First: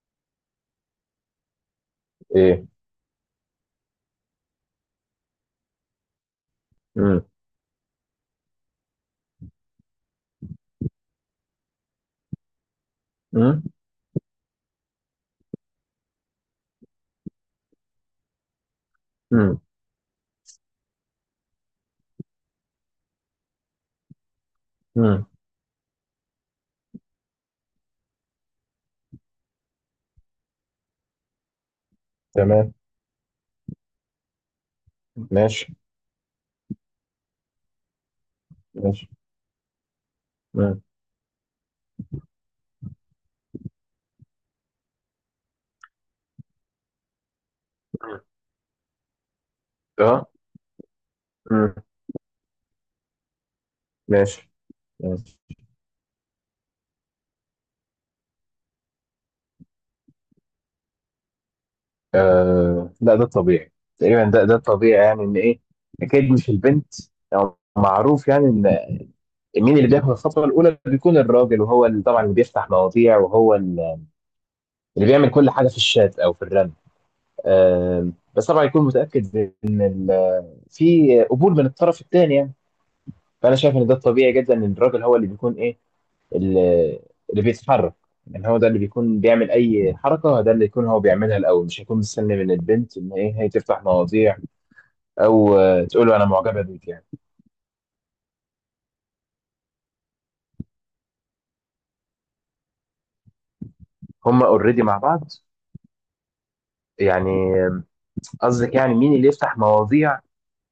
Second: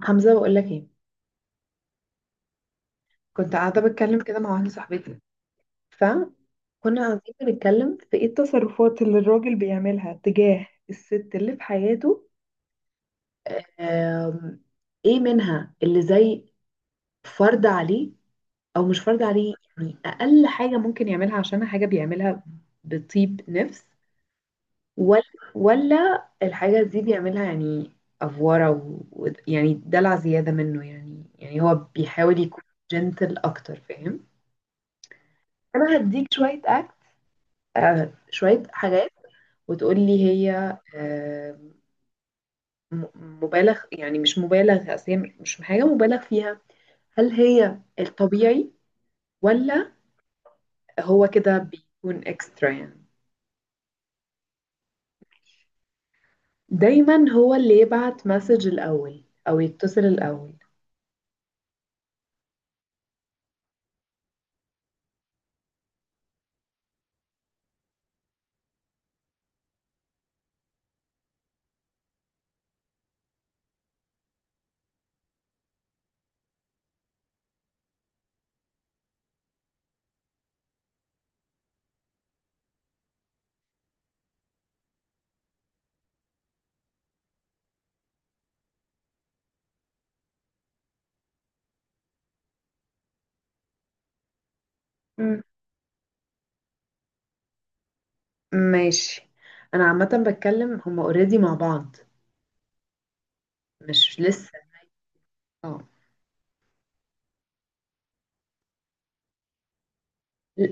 حمزة، بقول لك ايه. ايه. كنت قاعدة بتكلم كده مع واحدة صاحبتي، فكنا امم. قاعدين بنتكلم في ايه التصرفات اللي الراجل بيعملها تجاه الست اللي في حياته. امم. آم، ايه منها اللي زي فرض عليه او مش فرض عليه، امم. يعني اقل حاجة ممكن يعملها، عشان حاجة بيعملها بطيب نفس ولا امم. ولا الحاجة دي بيعملها يعني افورة، يعني دلع زيادة منه، يعني هو بيحاول يكون تمام. جنتل اكتر، فاهم؟ ماشي. انا هديك شويه اكل. آه، شويه ماشي. حاجات وتقولي هي. امم. آه. م- مبالغ، يعني مش مبالغ، اصل هي مش حاجه مبالغ فيها. هل هي الطبيعي، ولا اه. هو كده امم. بيكون اكسترا يعني؟ ماشي. ماشي. دايما هو اللي يبعت مسج الاول او يتصل الاول. آه، لا ده طبيعي. تقريبا ده طبيعي، يعني ان ايه. اكيد مش البنت، او معروف يعني ان مين اللي بياخد الخطوه الاولى بيكون الراجل، وهو اللي طبعا اللي بيفتح مواضيع، وهو اللي بيعمل كل حاجه في الشات او في الرن. آه، بس طبعا يكون متاكد ان في قبول من الطرف الثاني يعني. فانا شايف ان ده طبيعي جدا، ان الراجل هو اللي بيكون ايه، اللي اللي بيتحرك. يعني هو ده اللي بيكون بيعمل اي حركه، ده اللي يكون هو بيعملها الاول، مش هيكون مستني من البنت ان ايه هي تفتح مواضيع، مم. او تقول له انا معجبه بيك يعني. ماشي. انا عامه بتكلم هما اوريدي مع بعض، مش هما لسه. اوريدي مع بعض. اه، يعني آه، قصدك يعني مين اللي يفتح مواضيع،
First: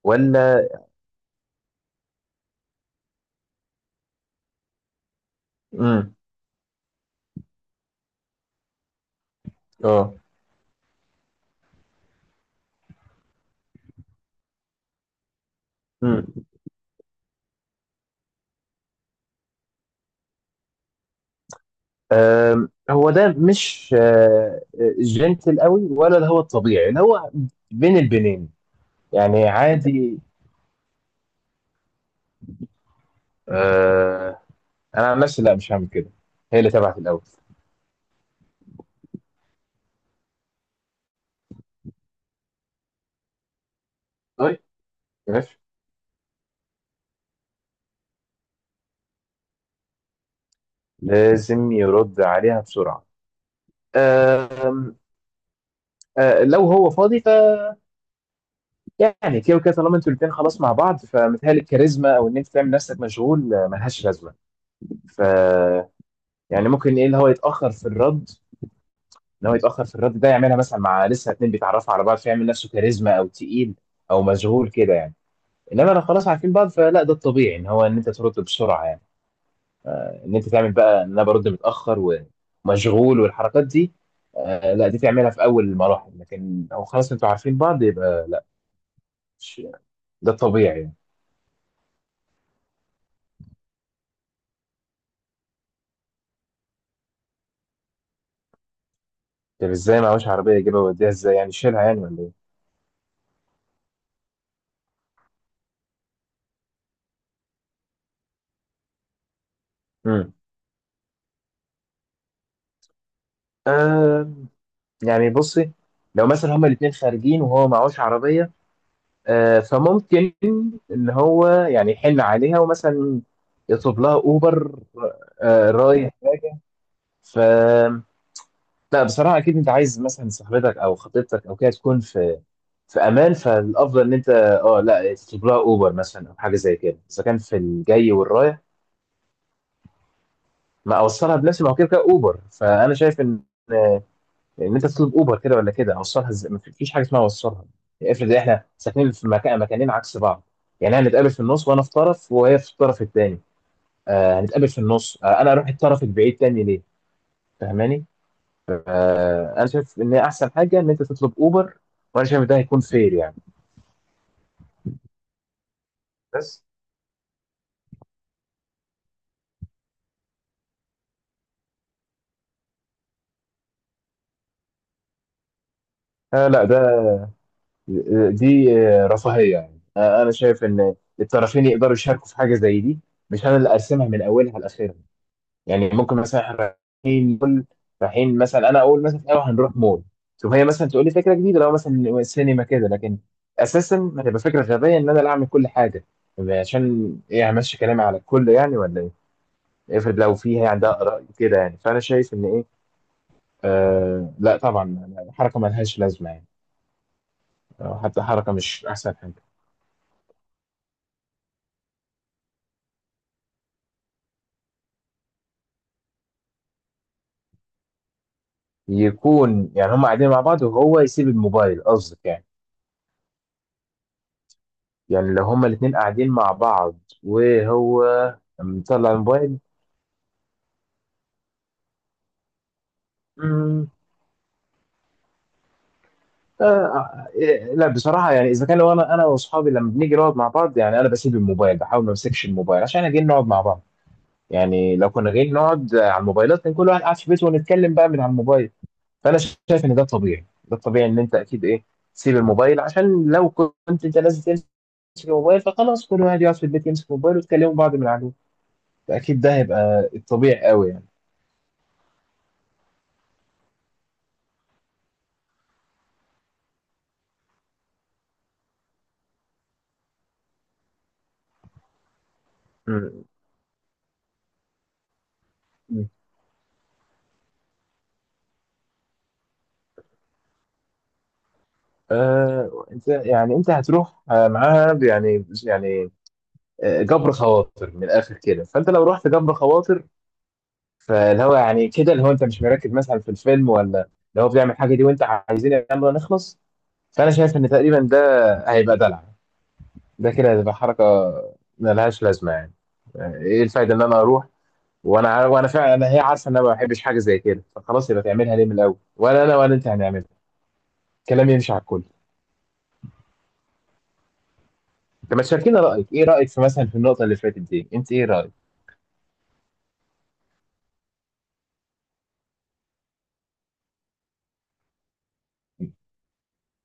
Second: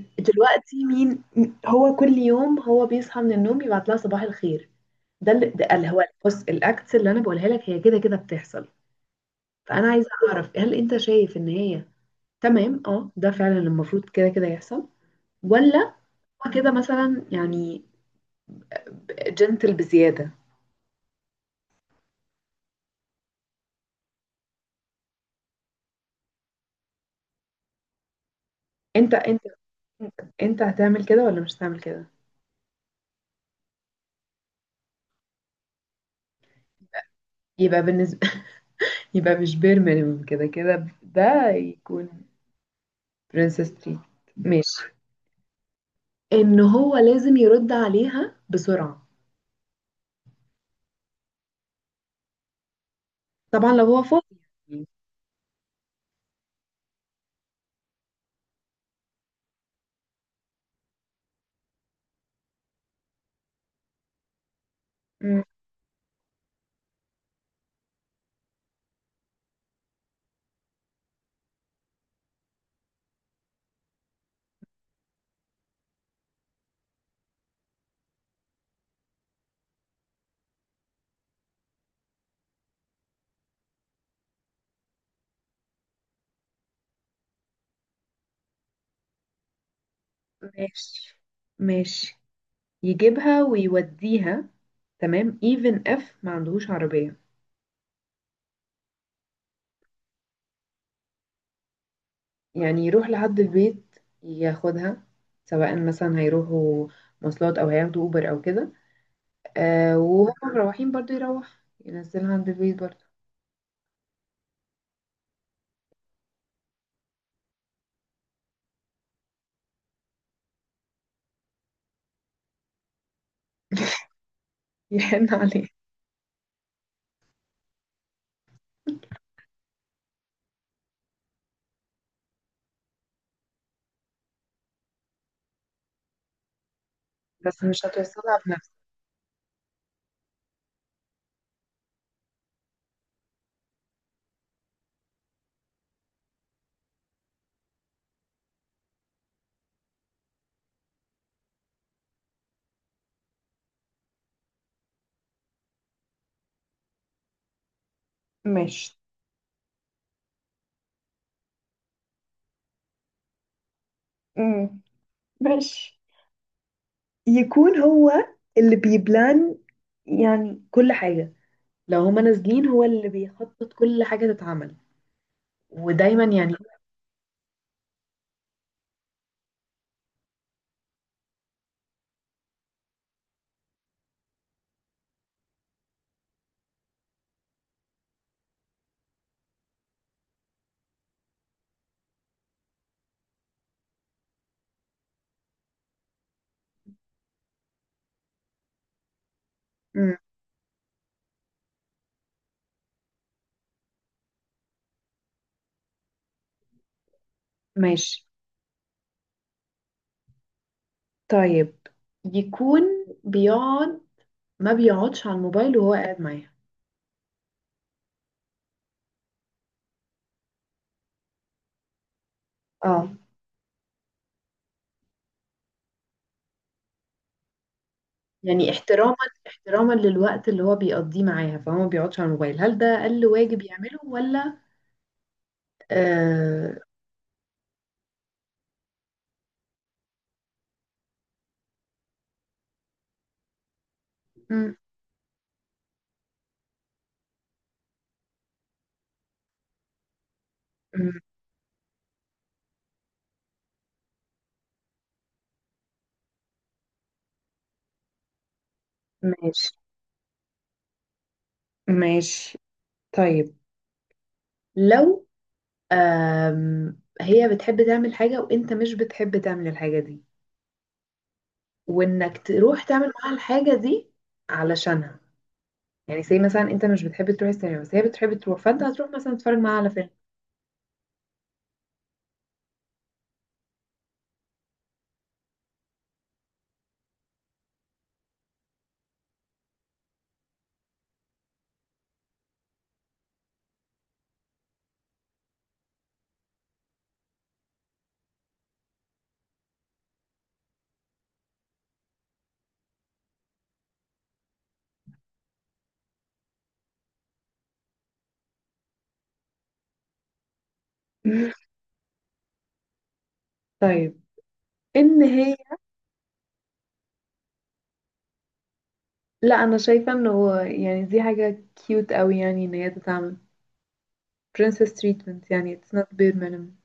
ولا... دلوقتي مين؟ هو كل يوم هو بيصحى من النوم يبعت لها صباح الخير. ده اللي هو امم. بص، الاكتس اللي انا بقولها لك هي كده كده بتحصل. فانا عايزه اه. اعرف، هل انت شايف ان هي تمام؟ اه، ده فعلا المفروض كده كده يحصل، ولا امم. هو كده مثلا يعني جنتل بزياده؟ هو ده مش جنتل قوي، ولا ده هو الطبيعي اللي هو بين البنين انت انت يعني عادي؟ انت هتعمل كده ولا مش هتعمل كده؟ آه، انا عن نفسي لا، مش هعمل كده. هي اللي تبعت الاول. يبقى بالنسبه، يبقى مش بير مينيمم، كده كده ده يكون برنسس تريت. ماشي. طيب، ان هو لازم يرد عليها بسرعه، لازم يرد عليها بسرعه. طبعا لو هو فاضي. آه. آه، لو هو فاضي. فيعني كده وكده طالما انتوا الاثنين خلاص مع بعض، فمتهيألي الكاريزما او ان انت تعمل نفسك مشغول ملهاش لازمه. ف مم. يعني ممكن ايه اللي هو يتاخر في الرد، ان هو يتاخر في الرد ده يعملها مثلا مع لسه اتنين بيتعرفوا على بعض، فيعمل نفسه كاريزما او تقيل او مشغول كده يعني. انما لو خلاص عارفين بعض فلا، ده الطبيعي ان هو ان انت ترد بسرعه يعني. ان انت تعمل بقى ان انا برد متاخر ومشغول والحركات دي، آه لا، دي تعملها في اول المراحل، لكن لو خلاص انتوا عارفين بعض يبقى لا، مش ده الطبيعي يعني. ماشي ماشي. يجيبها ويوديها، تمام even if ما عندهوش عربية. طب ازاي معهوش عربيه يجيبها ويوديها؟ ازاي يعني، شيلها يعني ولا ايه؟ يعني يروح لحد البيت ياخدها، سواء مثلا هيروحوا مواصلات او هياخدوا اوبر او كده. آه، امم. وهم مروحين برضو يروح ينزلها عند البيت برضو. آه، يعني بصي، لو مثلا هما الاثنين خارجين وهو معهوش عربيه آه، فممكن ان هو يعني يحن عليها ومثلا يطلب لها اوبر. يحن عليه. آه رايح. ف لا بصراحة، أكيد أنت عايز مثلا صاحبتك أو خطيبتك أو كده تكون في امان، فالافضل ان انت لا تطلب لها اوبر مثلا او حاجه زي كده اذا كان في بس مش الجاي هتوصلها والرايح. بنفسه. ما اوصلها بنفسي، ما هو كده كده اوبر. فانا شايف ان انت تطلب اوبر، كده ولا كده اوصلها ازاي، ما فيش حاجه اسمها اوصلها. افرض احنا ساكنين في مكانين عكس بعض. يعني هنتقابل في النص، وانا في طرف وهي في الطرف الثاني. آه، هنتقابل في النص. آه، انا اروح الطرف البعيد تاني ليه؟ فاهماني؟ ماشي. آه، انا شايف ان احسن حاجه ان انت تطلب اوبر، وانا شايف ده هيكون فير يعني. امم. ماشي. بس يكون هو اللي بيبلان، يعني كل حاجة. لو هما نازلين هو اللي بيخطط كل حاجة تتعمل، ودايما آه يعني. لا، دي رفاهية، يعني أنا شايف إن الطرفين يقدروا يشاركوا في حاجة زي دي. مش أنا اللي أرسمها من أولها لآخرها. يعني ممكن مثلا إحنا رايحين مول، رايحين مثلا، أنا أقول مثلا أيوه هنروح مول. شوف، هي مثلا تقول لي فكرة جديدة لو مثلا سينما كده، لكن أساسا هتبقى فكرة غبية إن أنا اللي أعمل كل حاجة. عشان إيه همشي كلامي على الكل يعني ولا إيه؟ مم. افرض لو في هي عندها آراء كده يعني، فأنا شايف إن إيه، آه لا طبعا، حركة ملهاش لازمة يعني. أو حتى ماشي. حركة مش أحسن حاجة. طيب، يكون بيقعد، ما بيقعدش على الموبايل وهو قاعد معاها. يكون يعني هم قاعدين مع بعض وهو يسيب الموبايل، قصدك يعني؟ اه، يعني لو هما الاتنين قاعدين مع بعض وهو يعني مطلع احتراما، الموبايل. احتراما للوقت اللي هو بيقضيه معاها، فهو ما بيقعدش على الموبايل. هل ده أقل واجب مم، يعمله ولا؟ آه، آه إيه، لا بصراحة، يعني إذا كان لو أنا وأصحابي لما بنيجي نقعد مع بعض، يعني أنا بسيب الموبايل، بحاول ما أمسكش الموبايل عشان إحنا جايين نقعد مع بعض. م- يعني لو كنا جايين نقعد على الموبايلات، كان كل واحد قاعد في بيته ونتكلم بقى من على الموبايل. فانا شايف ان ده الطبيعي، ده الطبيعي، ان م- انت اكيد ايه، تسيب الموبايل عشان لو كنت انت لازم تمسك الموبايل فخلاص كل واحد يقعد في البيت يمسك الموبايل ويتكلموا بعض من عليه، فاكيد ده ماشي هيبقى الطبيعي قوي يعني. ماشي. طيب، لو هي بتحب تعمل حاجة وانت مش بتحب تعمل الحاجة دي، وانك تروح تعمل مم. معاها الحاجة دي علشانها. مم. يعني زي مثلا انت مش بتحب تروح السينما، بس هي بتحب تروح، فانت هتروح مثلا تتفرج معاها على فيلم. انت يعني انت هتروح معاها يعني آه، جبر خواطر من الاخر كده، فانت لو رحت جبر خواطر، فاللي هو يعني كده اللي هو انت مش مركز مثلا في الفيلم، ولا اللي هو بيعمل حاجه دي وانت عايزين يلا نخلص. فانا شايف ان تقريبا ده هيبقى دلع، ده كده هتبقى حركة ملهاش لازمة يعني. ايه الفايدة ان انا اروح وانا عارف، وانا فعلا هي عارفة ان انا ما بحبش حاجة زي كده، فخلاص يبقى تعملها ليه من الاول؟ ولا انا ولا انت هنعملها. الكلام يمشي على الكل. طيب، ان انت ما هي. تشاركينا رأيك، ايه رأيك في مثلا في النقطة اللي فاتت دي؟ انت ايه رأيك؟ لا، انا شايفه انه هو، يعني دي حاجه كيوت قوي، يعني ان هي تتعمل princess treatment. يعني it's not bare minimum.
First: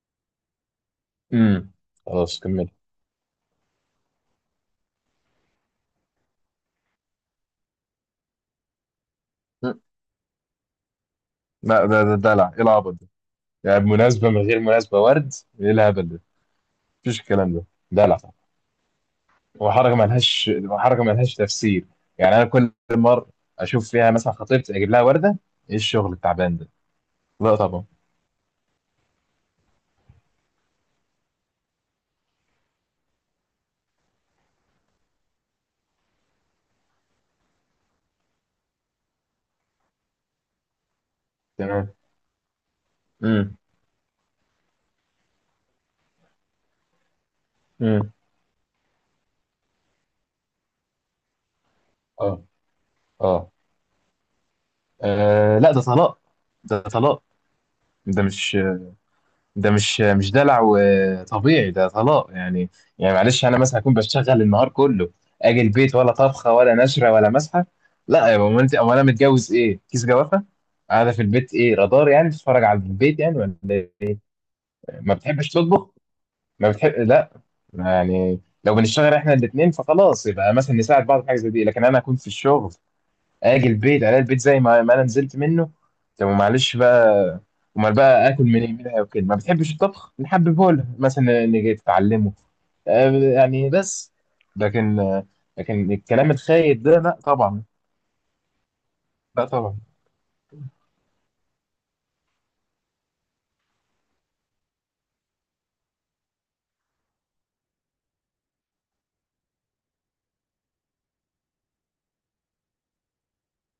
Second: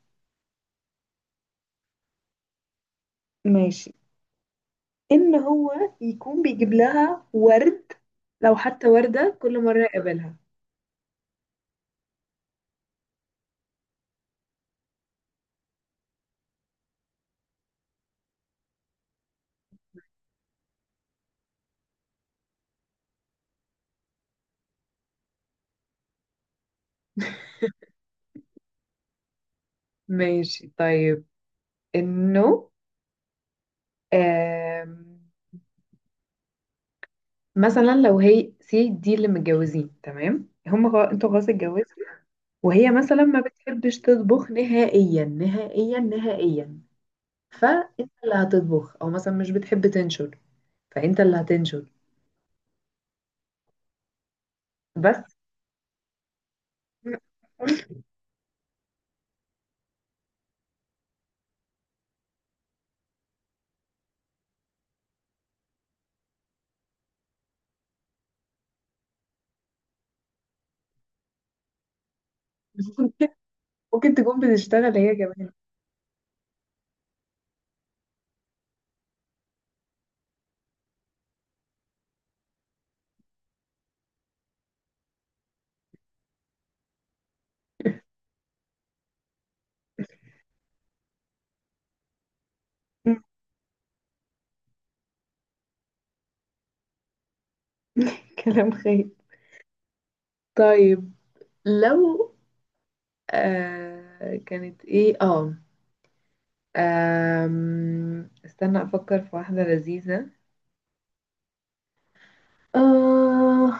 امم. خلاص كمل. ماشي. ان هو يكون بيجيب لها ورد، لو حتى وردة كل مرة مم. يقابلها. لا، ده دلع، ايه العبط ده؟ يعني مناسبة من غير مناسبة ورد، ايه الهبل ده؟ مفيش الكلام ده. دلع وحركه ما لهاش تفسير. يعني انا كل مره اشوف فيها مثلا خطيبتي اجيب لها ورده؟ ايه الشغل التعبان ده؟ لا طبعا. ماشي. طيب، انه آم، مثلا لو هي سي دي اللي متجوزين، تمام، هم خلاص انتوا خلاص تمام. اتجوزتوا، وهي مثلا ما امم. بتحبش تطبخ نهائيا نهائيا نهائيا، فانت امم. اللي هتطبخ، او مثلا مش بتحب تنشر، فانت اللي هتنشر اه. اه. بس. آه، لا ده طلاق، ده طلاق، ده مش ده مش دلع وطبيعي، ده طلاق يعني. يعني معلش، انا مثلا اكون بشتغل النهار كله، اجي البيت ولا طبخه ولا نشره ولا مسحه. لا يا بابا، انت امال انا متجوز ايه، كيس جوافه قاعده في البيت؟ ايه رادار يعني، بتتفرج على البيت يعني ولا؟ ممكن ايه، تكون بتشتغل ما هي بتحبش كمان. تطبخ، ما بتحب، لا. يعني لو بنشتغل احنا الاثنين فخلاص، يبقى مثلا نساعد بعض في حاجه زي دي، لكن انا اكون في الشغل، اجي البيت الاقي البيت زي ما انا نزلت منه. طب معلش بقى، امال بقى اكل منها وكده ما بتحبش الطبخ؟ نحببه لها مثلا، نيجي تتعلمه آه، يعني، بس. لكن آه، لكن الكلام الخايب ده، لا طبعا. كلام خير. لا طبعا. طيب، لو كانت ايه، استنى افكر في واحدة لذيذة. آه،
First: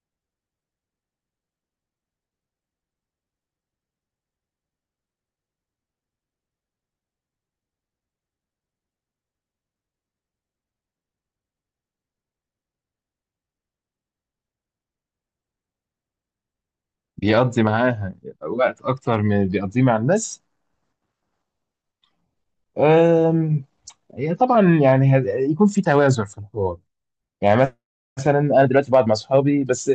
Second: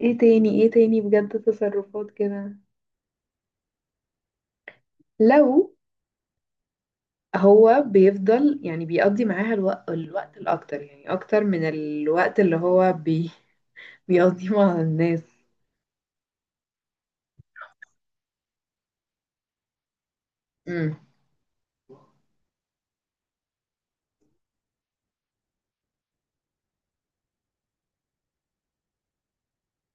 ايه تاني؟ ايه تاني بجد تصرفات كده؟ لو هو بيفضل يعني بيقضي معاها الوقت الاكتر، يعني اكتر من الوقت اللي هو بيقضيهم على الناس. بيقضي معاها وقت اكتر من اللي بيقضيه مع الناس. امم. آم، هي طبعا يعني يكون في توازن في الحوار. يعني مثلا انا دلوقتي بقعد مع اصحابي بس،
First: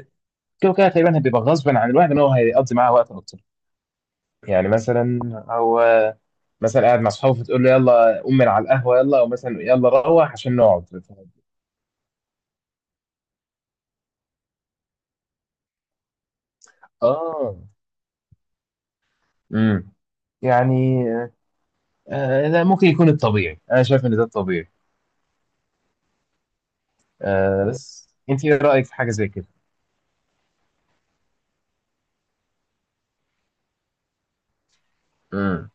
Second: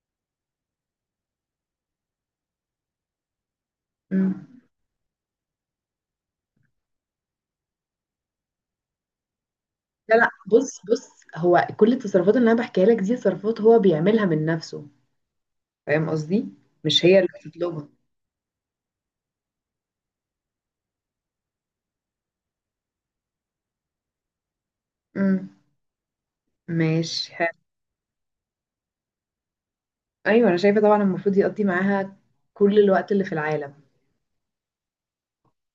كده كده تقريبا هيبقى غصبا عن الواحد ان هو هيقضي معاه وقت اكتر. امم. يعني مثلا هو مثلا قاعد مع اصحابه، فتقول له يلا قوم من على القهوه يلا، او مثلا يلا لا لا، روح عشان بص نقعد. بص، هو كل التصرفات اللي انا بحكيها لك دي تصرفات هو بيعملها من نفسه، فاهم قصدي؟ مش هي اللي اه. بتطلبها. امم. يعني آه لا، ممكن يكون الطبيعي، انا شايف ان ده الطبيعي. امم. ماشي حلو. آه، بس انت ايه رايك في حاجه زي كده؟ ايوه، انا شايفه طبعا المفروض يقضي معاها كل الوقت اللي في العالم. امم.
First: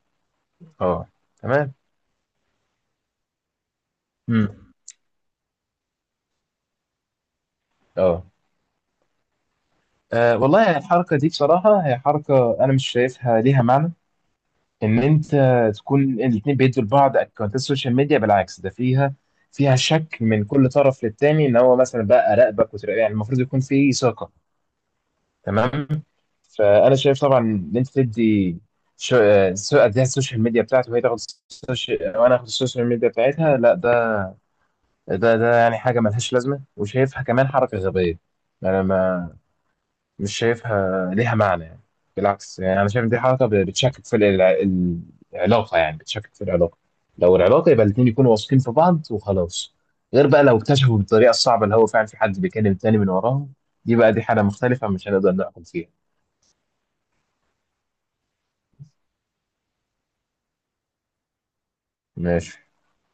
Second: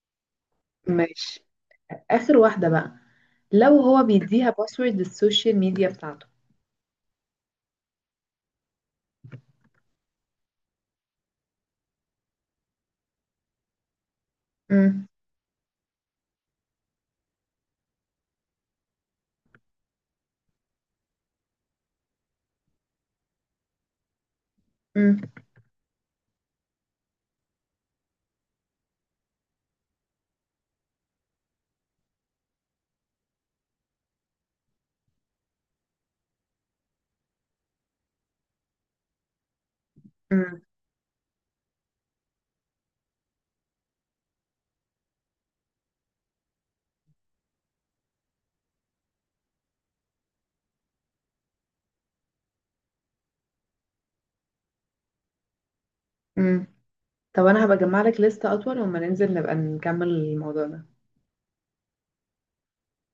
اه. ماشي. تمام. اخر واحده بقى. لو هو بيديها امم. باسورد السوشيال ميديا بتاعته. اه. آه، والله الحركه دي بصراحه، هي حركه انا مش شايفها ليها معنى. ان امم. انت تكون الاثنين بيدوا لبعض اكونتات السوشيال ميديا، بالعكس ده فيها شك من كل طرف للتاني، ان هو مثلا بقى راقبك وتراقب، يعني المفروض يكون في ثقه. امم. تمام. فانا شايف طبعا ان انت تدي اديها السوشيال ميديا بتاعته، وهي تاخد السوشيال وانا اخد السوشيال ميديا بتاعتها، لا ده يعني حاجه ملهاش لازمه، وشايفها كمان حركه غبيه. انا ما مش امم. شايفها ليها معنى يعني. بالعكس، يعني انا شايف إن دي حركه بتشكك في العلاقه، يعني بتشكك في العلاقه. لو العلاقه يبقى الاثنين يكونوا واثقين في بعض وخلاص. غير بقى لو اكتشفوا بالطريقه الصعبه اللي هو فعلا في حد بيكلم تاني من وراهم، دي بقى دي حاله مختلفه، مش هنقدر نحكم فيها. امم. طب انا هبقى اجمع لك لستة اطول، وما ننزل نبقى نكمل الموضوع ده ماشي.